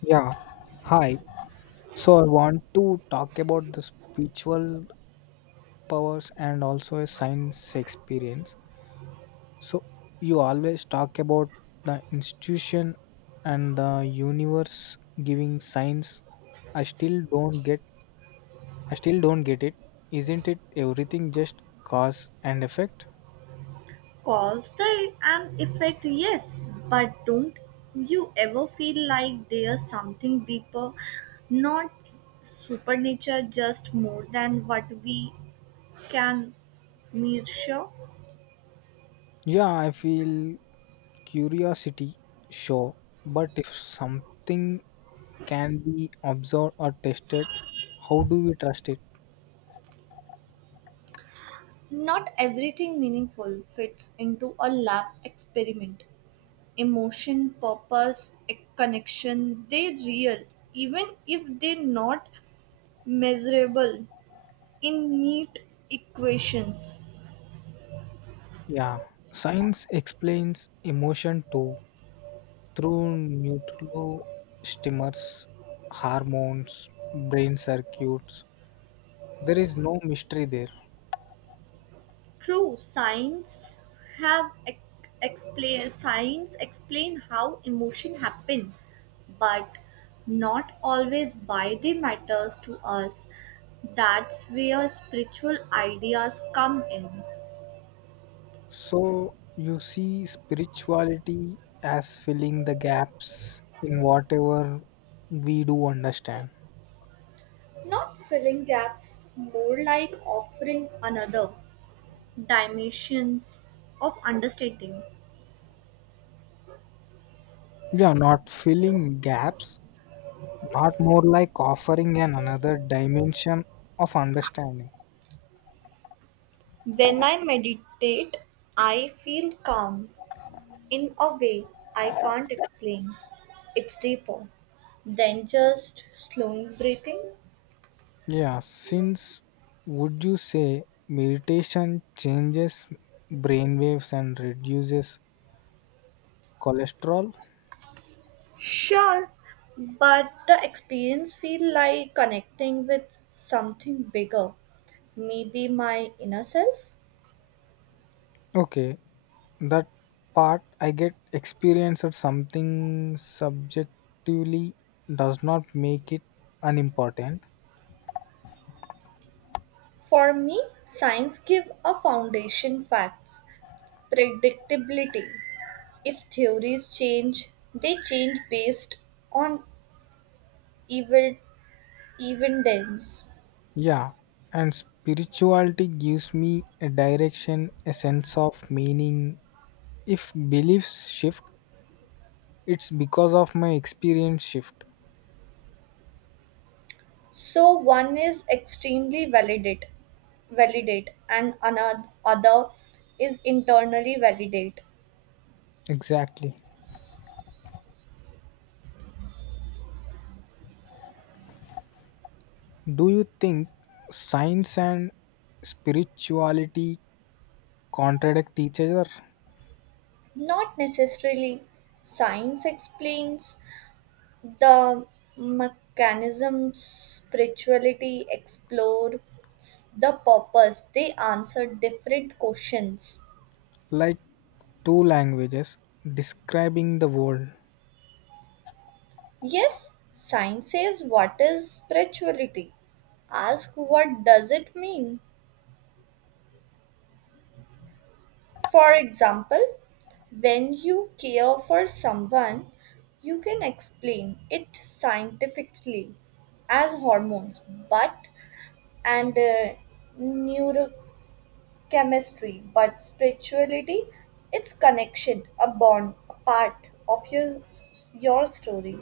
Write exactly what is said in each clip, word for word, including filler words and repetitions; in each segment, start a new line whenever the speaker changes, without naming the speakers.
Yeah, hi. So I want to talk about the spiritual powers and also a science experience. So you always talk about the institution and the universe giving science. I still don't get I still don't get it. Isn't it everything just cause and effect?
Cause they and effect, yes, but don't you ever feel like there's something deeper, not s- supernature, just more than what we can measure?
Yeah, I feel curiosity, sure. But if something can be observed or tested, how do we trust it?
Not everything meaningful fits into a lab experiment. Emotion, purpose, a connection, they real, even if they're not measurable in neat equations.
Yeah, science explains emotion too through neurostimulators, hormones, brain circuits. There is no mystery there.
True, science have ex- explain science explain how emotion happen, but not always why they matters to us. That's where spiritual ideas come in.
So you see spirituality as filling the gaps in whatever we do understand.
Not filling gaps, more like offering another dimensions of understanding.
Yeah, not filling gaps, not more like offering an another dimension of understanding.
When I meditate, I feel calm in a way, I can't explain. It's deeper than just slowing breathing.
Yeah, since would you say meditation changes brainwaves and reduces cholesterol?
Sure, but the experience feel like connecting with something bigger. Maybe my inner self.
Okay, that part I get experienced something subjectively does not make it unimportant.
For me, science give a foundation facts, predictability. If theories change, they change based on evil evidence.
Yeah, and spirituality gives me a direction, a sense of meaning. If beliefs shift, it's because of my experience shift.
So one is extremely validate, validate, and another other is internally validate.
Exactly. Do you think science and spirituality contradict each other?
Not necessarily. Science explains the mechanisms. Spirituality explores the purpose. They answer different questions.
Like two languages describing the world.
Yes, science says what is spirituality. Ask what does it mean. For example, when you care for someone, you can explain it scientifically as hormones, but and uh, neurochemistry, but spirituality, it's connection, a bond, a part of your your story.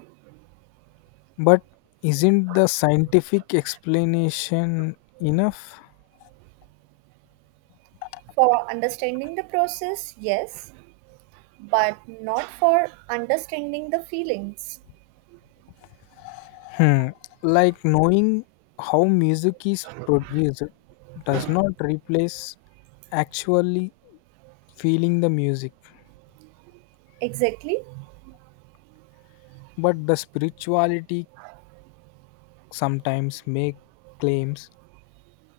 But isn't the scientific explanation enough?
For understanding the process, yes, but not for understanding the feelings.
Hmm. Like knowing how music is produced does not replace actually feeling the music.
Exactly.
But the spirituality sometimes make claims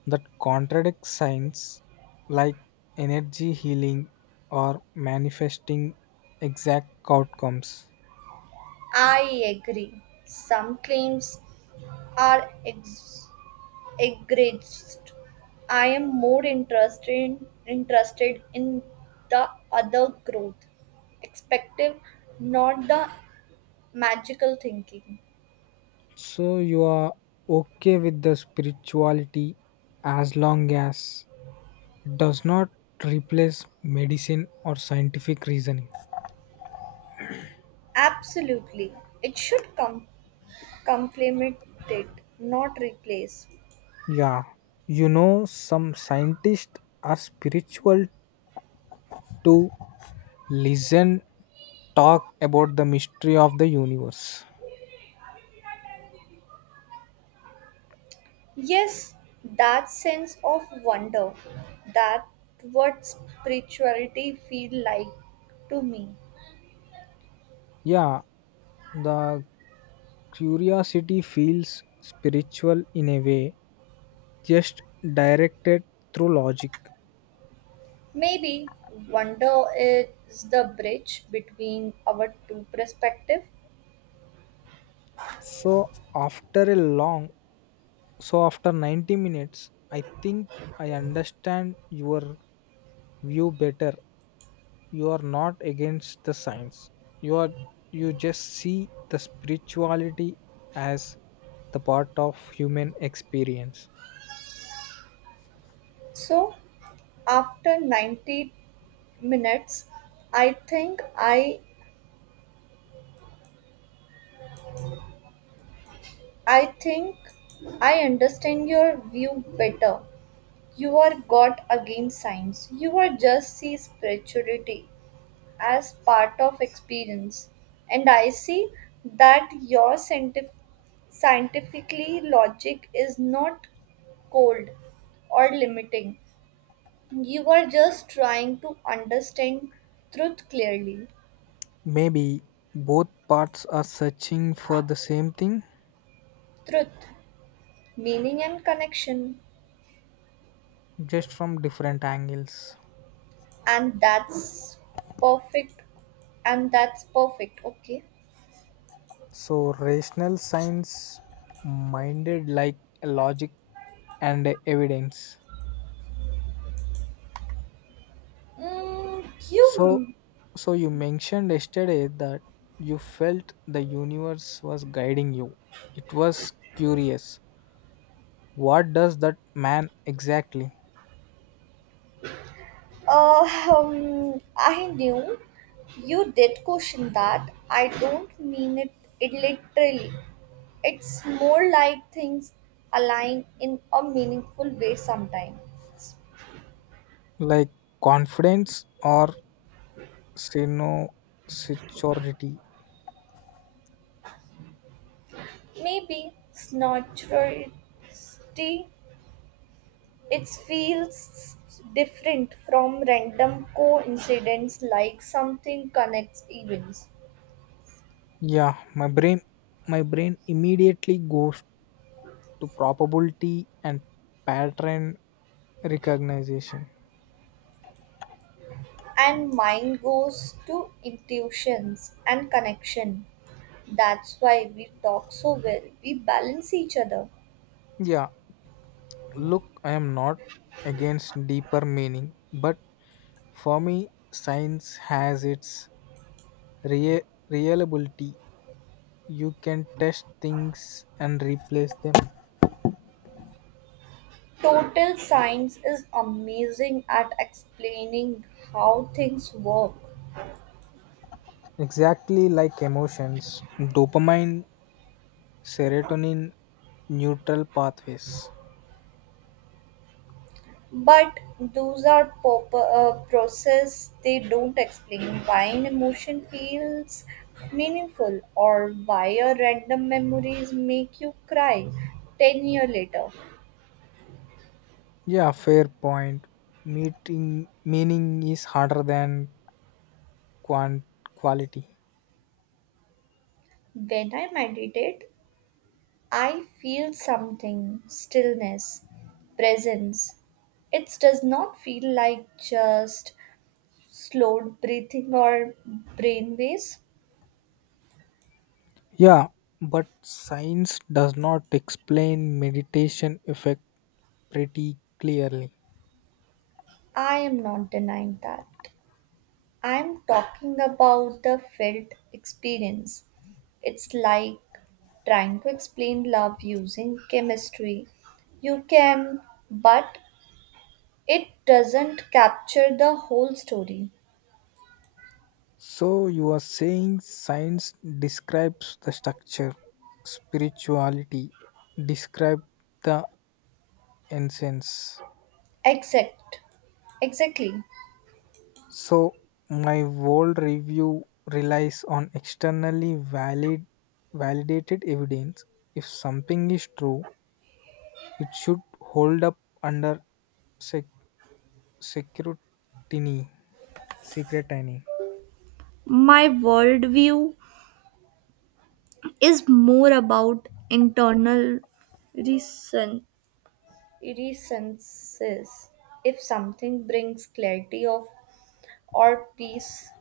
that contradict science, like energy healing or manifesting exact outcomes.
I agree. Some claims are ex- egregious. I am more interested interested in the other growth, expective, not the magical thinking.
So you are okay with the spirituality as long as it does not replace medicine or scientific reasoning.
Absolutely, it should com- complement it, not replace.
Yeah, you know, some scientists are spiritual to listen, talk about the mystery of the universe.
Yes, that sense of wonder, that what spirituality feel like to me.
Yeah, the Curiosity feels spiritual in a way, just directed through logic.
Maybe wonder is the bridge between our two perspectives.
So after a long, so after ninety minutes, I think I understand your view better. You are not against the science. You are you just see the spirituality as the part of human experience.
So after ninety minutes, I think I I think I understand your view better. You are God against science. You are just see spirituality as part of experience. And I see that your scientific scientifically logic is not cold or limiting. You were just trying to understand truth clearly.
Maybe both parts are searching for the same thing
Truth, meaning and connection.
just from different angles.
And that's perfect. And that's perfect, okay?
So, rational science minded like logic and evidence.
Mm,
So,
you,
so you mentioned yesterday that you felt the universe was guiding you. It was curious. What does that man exactly?
uh, um, I knew you did question that. I don't mean it, it literally. It's more like things align in a meaningful way sometimes.
Like confidence or sincerity?
Maybe snorty. It feels different from random coincidence like something connects events.
Yeah, my brain, my brain immediately goes to probability and pattern recognition.
And mind goes to intuitions and connection. That's why we talk so well. We balance each other.
Yeah, look, I am not against deeper meaning, but for me, science has its rea- reliability. You can test things and replace them.
Total science is amazing at explaining how things work.
Exactly like emotions, dopamine, serotonin, neutral pathways.
But those are pop- uh, process they don't explain why an emotion feels meaningful or why a random memories make you cry ten year later.
Yeah, fair point. Meeting meaning is harder than quant- quality.
When I meditate, I feel something, stillness, presence. It does not feel like just slowed breathing or brain waves.
Yeah, but science does not explain meditation effect pretty clearly.
I am not denying that. I'm talking about the felt experience. It's like trying to explain love using chemistry. You can, but it doesn't capture the whole story.
So you are saying science describes the structure, spirituality, describe the essence.
Exact. Exactly.
So my world review relies on externally valid validated evidence. If something is true, it should hold up under sec- security, secretiny.
My worldview is more about internal reason reasons. If something brings clarity of or peace,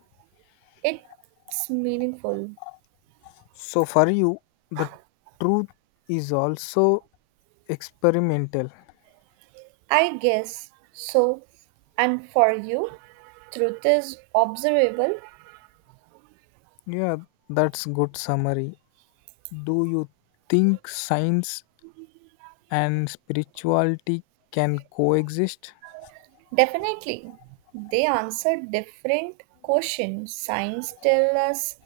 it's meaningful.
So for you, the truth is also experimental.
I guess so. And for you, truth is observable?
Yeah, that's good summary. Do you think science and spirituality can coexist?
Definitely. They answer different questions. Science tells us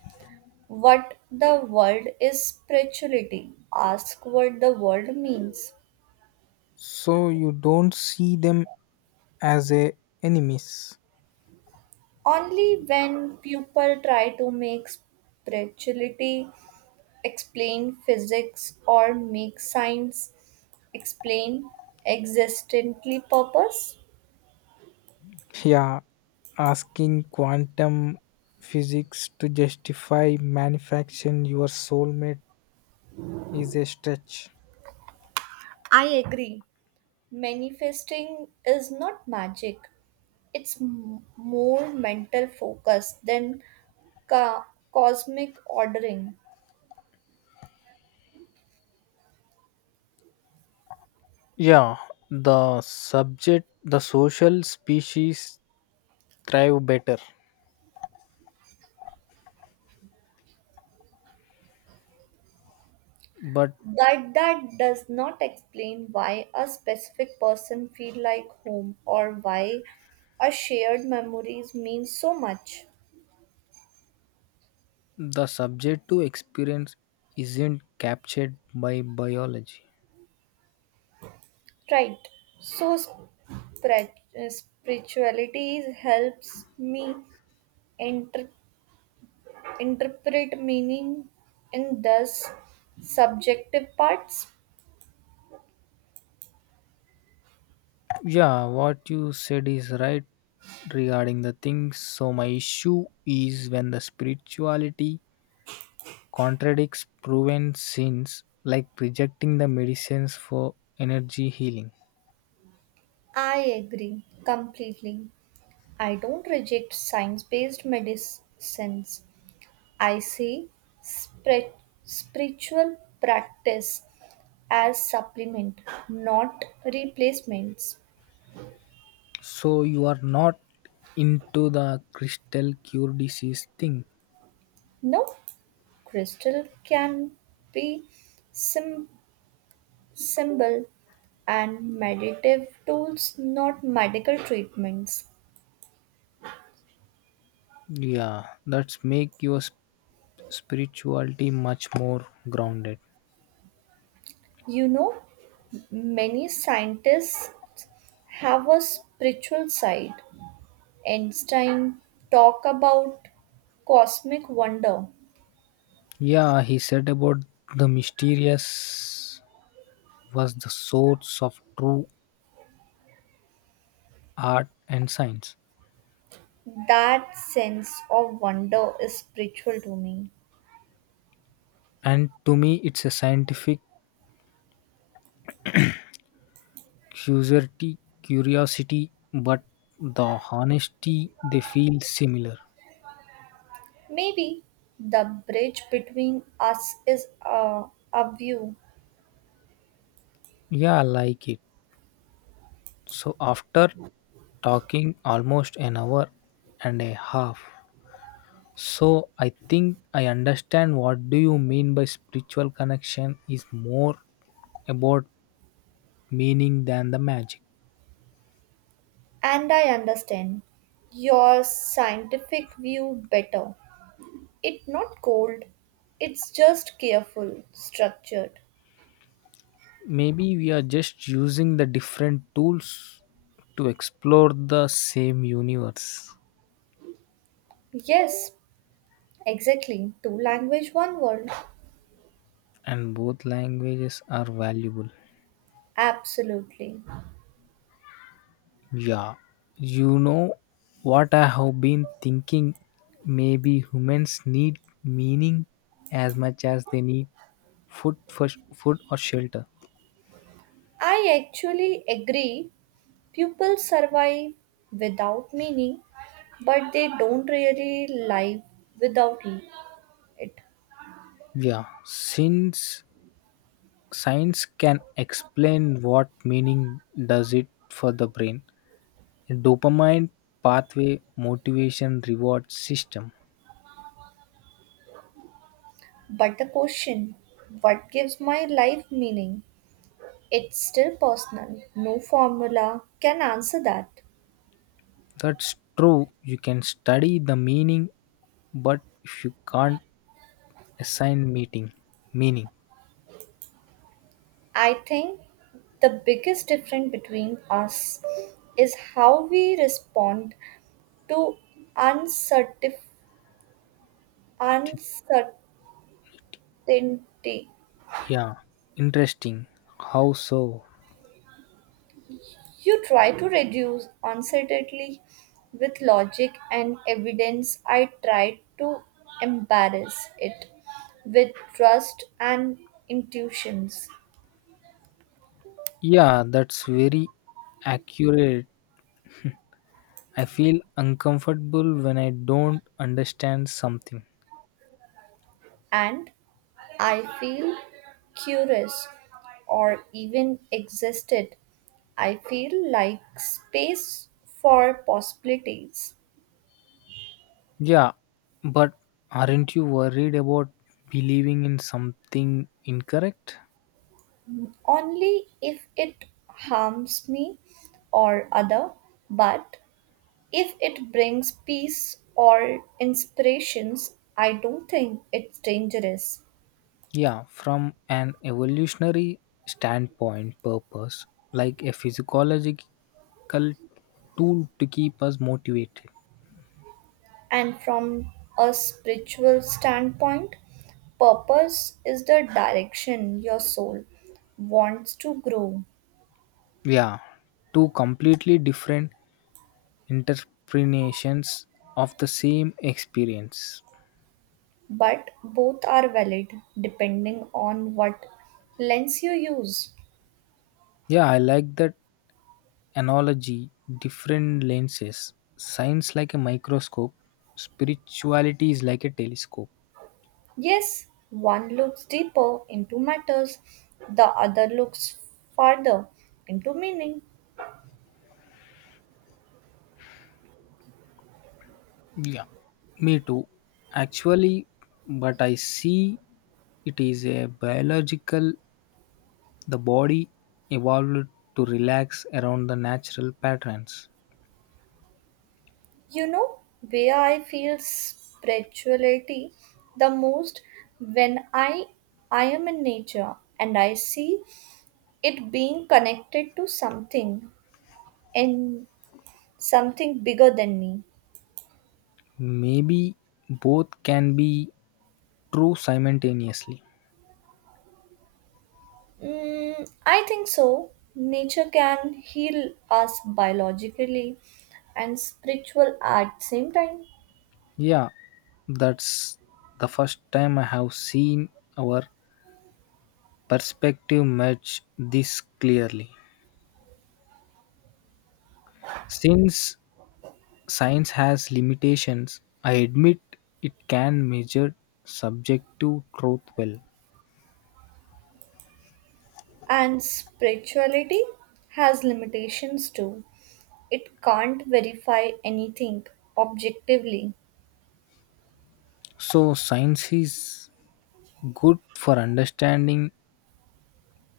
what the world is spirituality. Ask what the world means.
So you don't see them as a enemies.
Only when people try to make spirituality explain physics or make science explain existently purpose.
Yeah, asking quantum physics to justify manufacturing your soulmate is a stretch.
I agree. Manifesting is not magic, it's m- more mental focus than ca- cosmic ordering.
Yeah, the subject, the social species thrive better, but
But that does not explain why a specific person feel like home or why a shared memories mean so much.
the subject to experience isn't captured by biology.
Right. So spri- uh, spirituality helps me inter- interpret meaning in thus subjective parts.
Yeah, what you said is right regarding the things. So, my issue is when the spirituality contradicts proven sins, like rejecting the medicines for energy healing.
I agree completely. I don't reject science based medicines. I see spri- spiritual practice as supplement, not replacements.
So, you are not into the crystal cure disease thing.
No crystal can be sim- symbol and meditative tools, not medical treatments.
Yeah, that's make your sp- spirituality much more grounded.
You know, many scientists have a spiritual side. Einstein talk about cosmic wonder.
Yeah, he said about the mysterious was the source of true art and science.
That sense of wonder is spiritual to me.
And to me, it's a scientific curiosity, curiosity, but the honesty they feel similar.
Maybe the bridge between us is a, a view,
Yeah, I like it. So after talking almost an hour and a half, so I think I understand what do you mean by spiritual connection is more about meaning than the magic.
and I understand your scientific view better. It's not cold, it's just careful, structured.
Maybe we are just using the different tools to explore the same universe
Yes, exactly. Two language, one world.
and both languages are valuable.
Absolutely.
Yeah. You know what I have been thinking maybe humans need meaning as much as they need food for food or shelter.
I actually agree. Pupils survive without meaning, but they don't really live without it.
Yeah, since science can explain what meaning does it for the brain dopamine pathway motivation reward system.
But the question, what gives my life meaning? It's still personal. No formula can answer that.
That's true, you can study the meaning but if you can't assign meaning, meaning
I think the biggest difference between us is how we respond to uncertif- uncertainty.
yeah interesting how so.
You try to reduce uncertainty with logic and evidence. I try to embarrass it with trust and intuitions.
Yeah, that's very accurate, I feel uncomfortable when I don't understand something.
And I feel curious or even existed. I feel like space for possibilities
Yeah, but aren't you worried about believing in something incorrect?
only if it harms me or other but if it brings peace or inspirations, I don't think it's dangerous.
Yeah, from an evolutionary standpoint, purpose, like a physiological tool to keep us motivated.
And from a spiritual standpoint, purpose is the direction your soul wants to grow,
Yeah, two completely different interpretations of the same experience.
but both are valid depending on what lens you use.
Yeah, I like that analogy, different lenses, science like a microscope, spirituality is like a telescope.
Yes, one looks deeper into matters, the other looks farther into meaning.
Yeah. Me too. Actually, but I see it is a biological, the body evolved to relax around the natural patterns.
You know where I feel spirituality the most? When I I am in nature and I see it being connected to something and something bigger than me.
Maybe both can be true simultaneously.
Mm, I think so. Nature can heal us biologically and spiritual at the same time.
Yeah, that's the first time I have seen our perspective much this clearly. Since science has limitations, I admit it can measure subjective truth well.
And spirituality has limitations too. It can't verify anything objectively.
So, science is good for understanding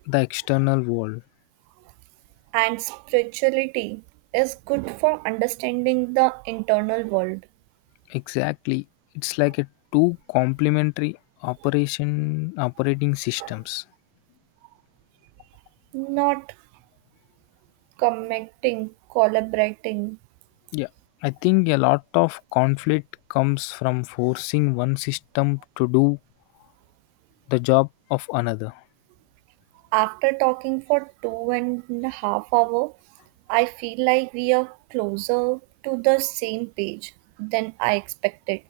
the external world.
And spirituality is good for understanding the internal world,
Exactly. It's like a two complementary operation operating systems.
not commenting, collaborating.
Yeah. I think a lot of conflict comes from forcing one system to do the job of another.
After talking for two and a half hour, I feel like we are closer to the same page than I expected.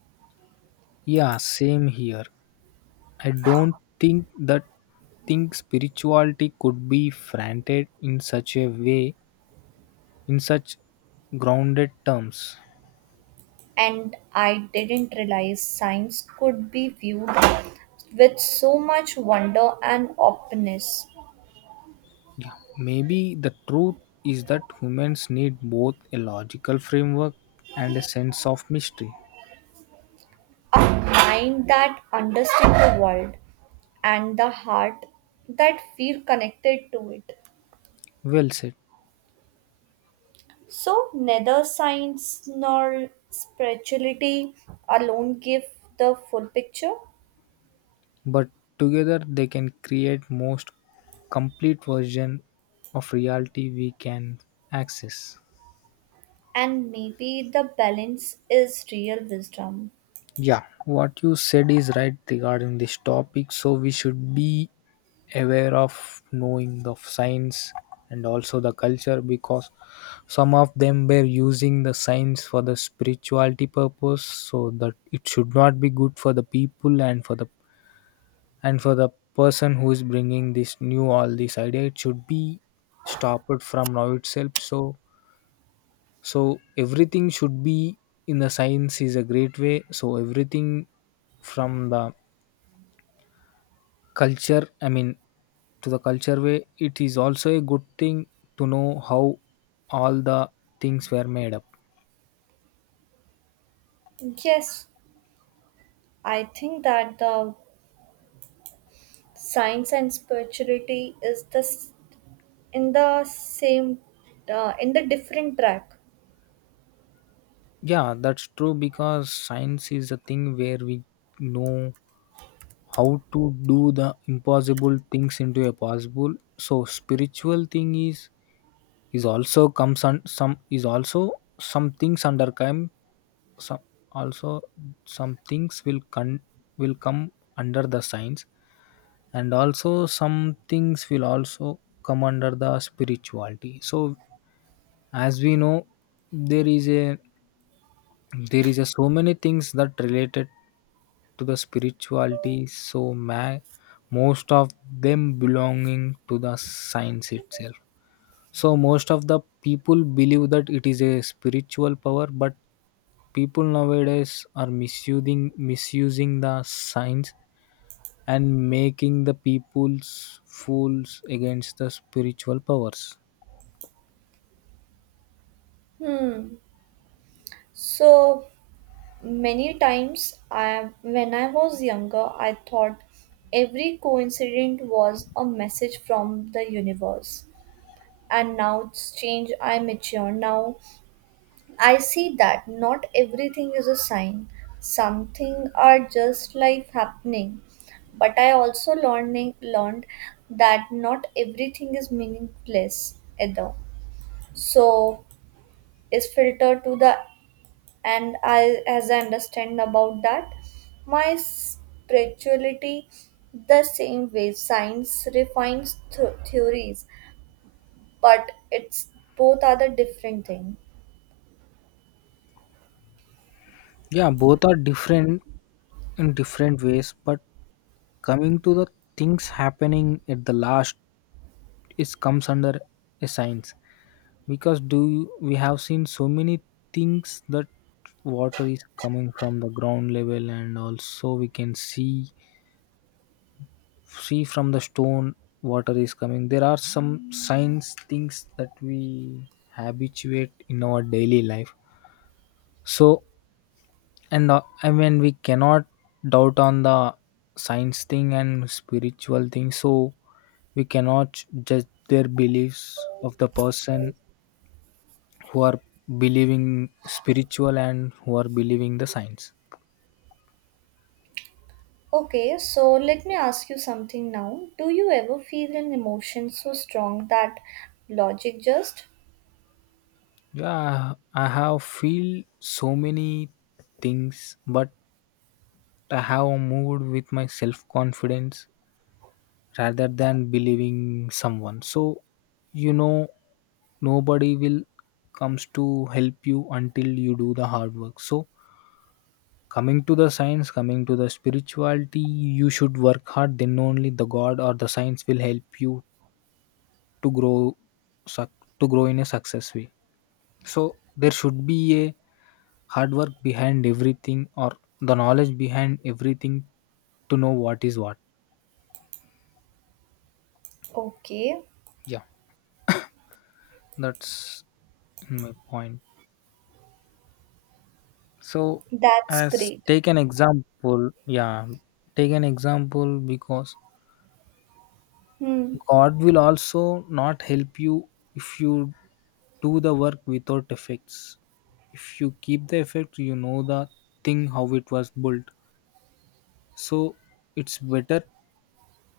Yeah, same here. I don't think that think spirituality could be framed in such a way, in such grounded terms.
And I didn't realize science could be viewed with so much wonder and openness.
Yeah, maybe the truth is that humans need both a logical framework and a sense of mystery.
A mind that understands the world and the heart that feel connected to it.
Well said.
So, neither science nor spirituality alone give the full picture,
But together they can create most complete version of reality we can access.
and maybe the balance is real wisdom.
Yeah, what you said is right regarding this topic. So we should be aware of knowing the science and also the culture because some of them were using the science for the spirituality purpose so that it should not be good for the people and for the and for the person who is bringing this new all this idea it should be stopped from now itself so so everything should be in the science is a great way. So everything from the culture, I mean, to the culture way, it is also a good thing to know how all the things were made up.
Yes, I think that the science and spirituality is the s- in the same uh, in the different track.
Yeah, that's true because science is a thing where we know how to do the impossible things into a possible so spiritual thing is is also comes on some is also some things under come some also some things will con- will come under the science and also some things will also come under the spirituality so as we know there is a there is a so many things that related to the spirituality so ma- most of them belonging to the science itself so most of the people believe that it is a spiritual power, but people nowadays are misusing misusing the signs and making the people's fools against the spiritual powers.
So many times I, when I was younger, I thought every coincidence was a message from the universe. And now it's changed, I mature. Now I see that not everything is a sign. Something are just life happening. But I also learning learned that not everything is meaningless either. So is filtered to the and I, as I understand about that, my spirituality the same way. Science refines th- theories, but it's both are the different thing.
Yeah, both are different in different ways, but coming to the things happening at the last it comes under a science. Because do you- we have seen so many things that water is coming from the ground level and also we can see see from the stone water is coming, there are some signs things that we habituate in our daily life so and uh, I mean we cannot doubt on the science thing and spiritual thing so we cannot judge their beliefs of the person who are believing spiritual and who are believing the science.
Okay, so let me ask you something now. Do you ever feel an emotion so strong that logic just
Yeah, I have feel so many things but I have moved with my self confidence rather than believing someone so you know nobody will comes to help you until you do the hard work so coming to the science coming to the spirituality you should work hard then only the god or the science will help you to grow suc- to grow in a success way so there should be a hard work behind everything or the knowledge behind everything to know what is what.
okay?
Yeah, that's my point so
That's
as
great.
take an example yeah take an example because
Hmm.
god will also not help you if you do the work without effects if you keep the effect you know the thing how it was built. So it's better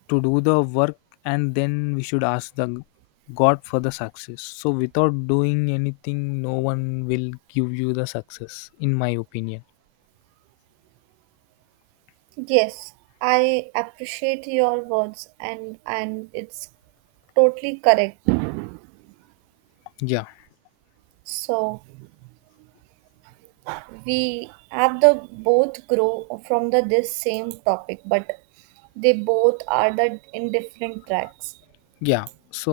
to do the work and then we should ask the God for the success. So without doing anything, no one will give you the success, in my opinion.
Yes, I appreciate your words and and it's totally correct.
Yeah,
So we have the both grow from the this same topic but they both are the in different tracks.
yeah. So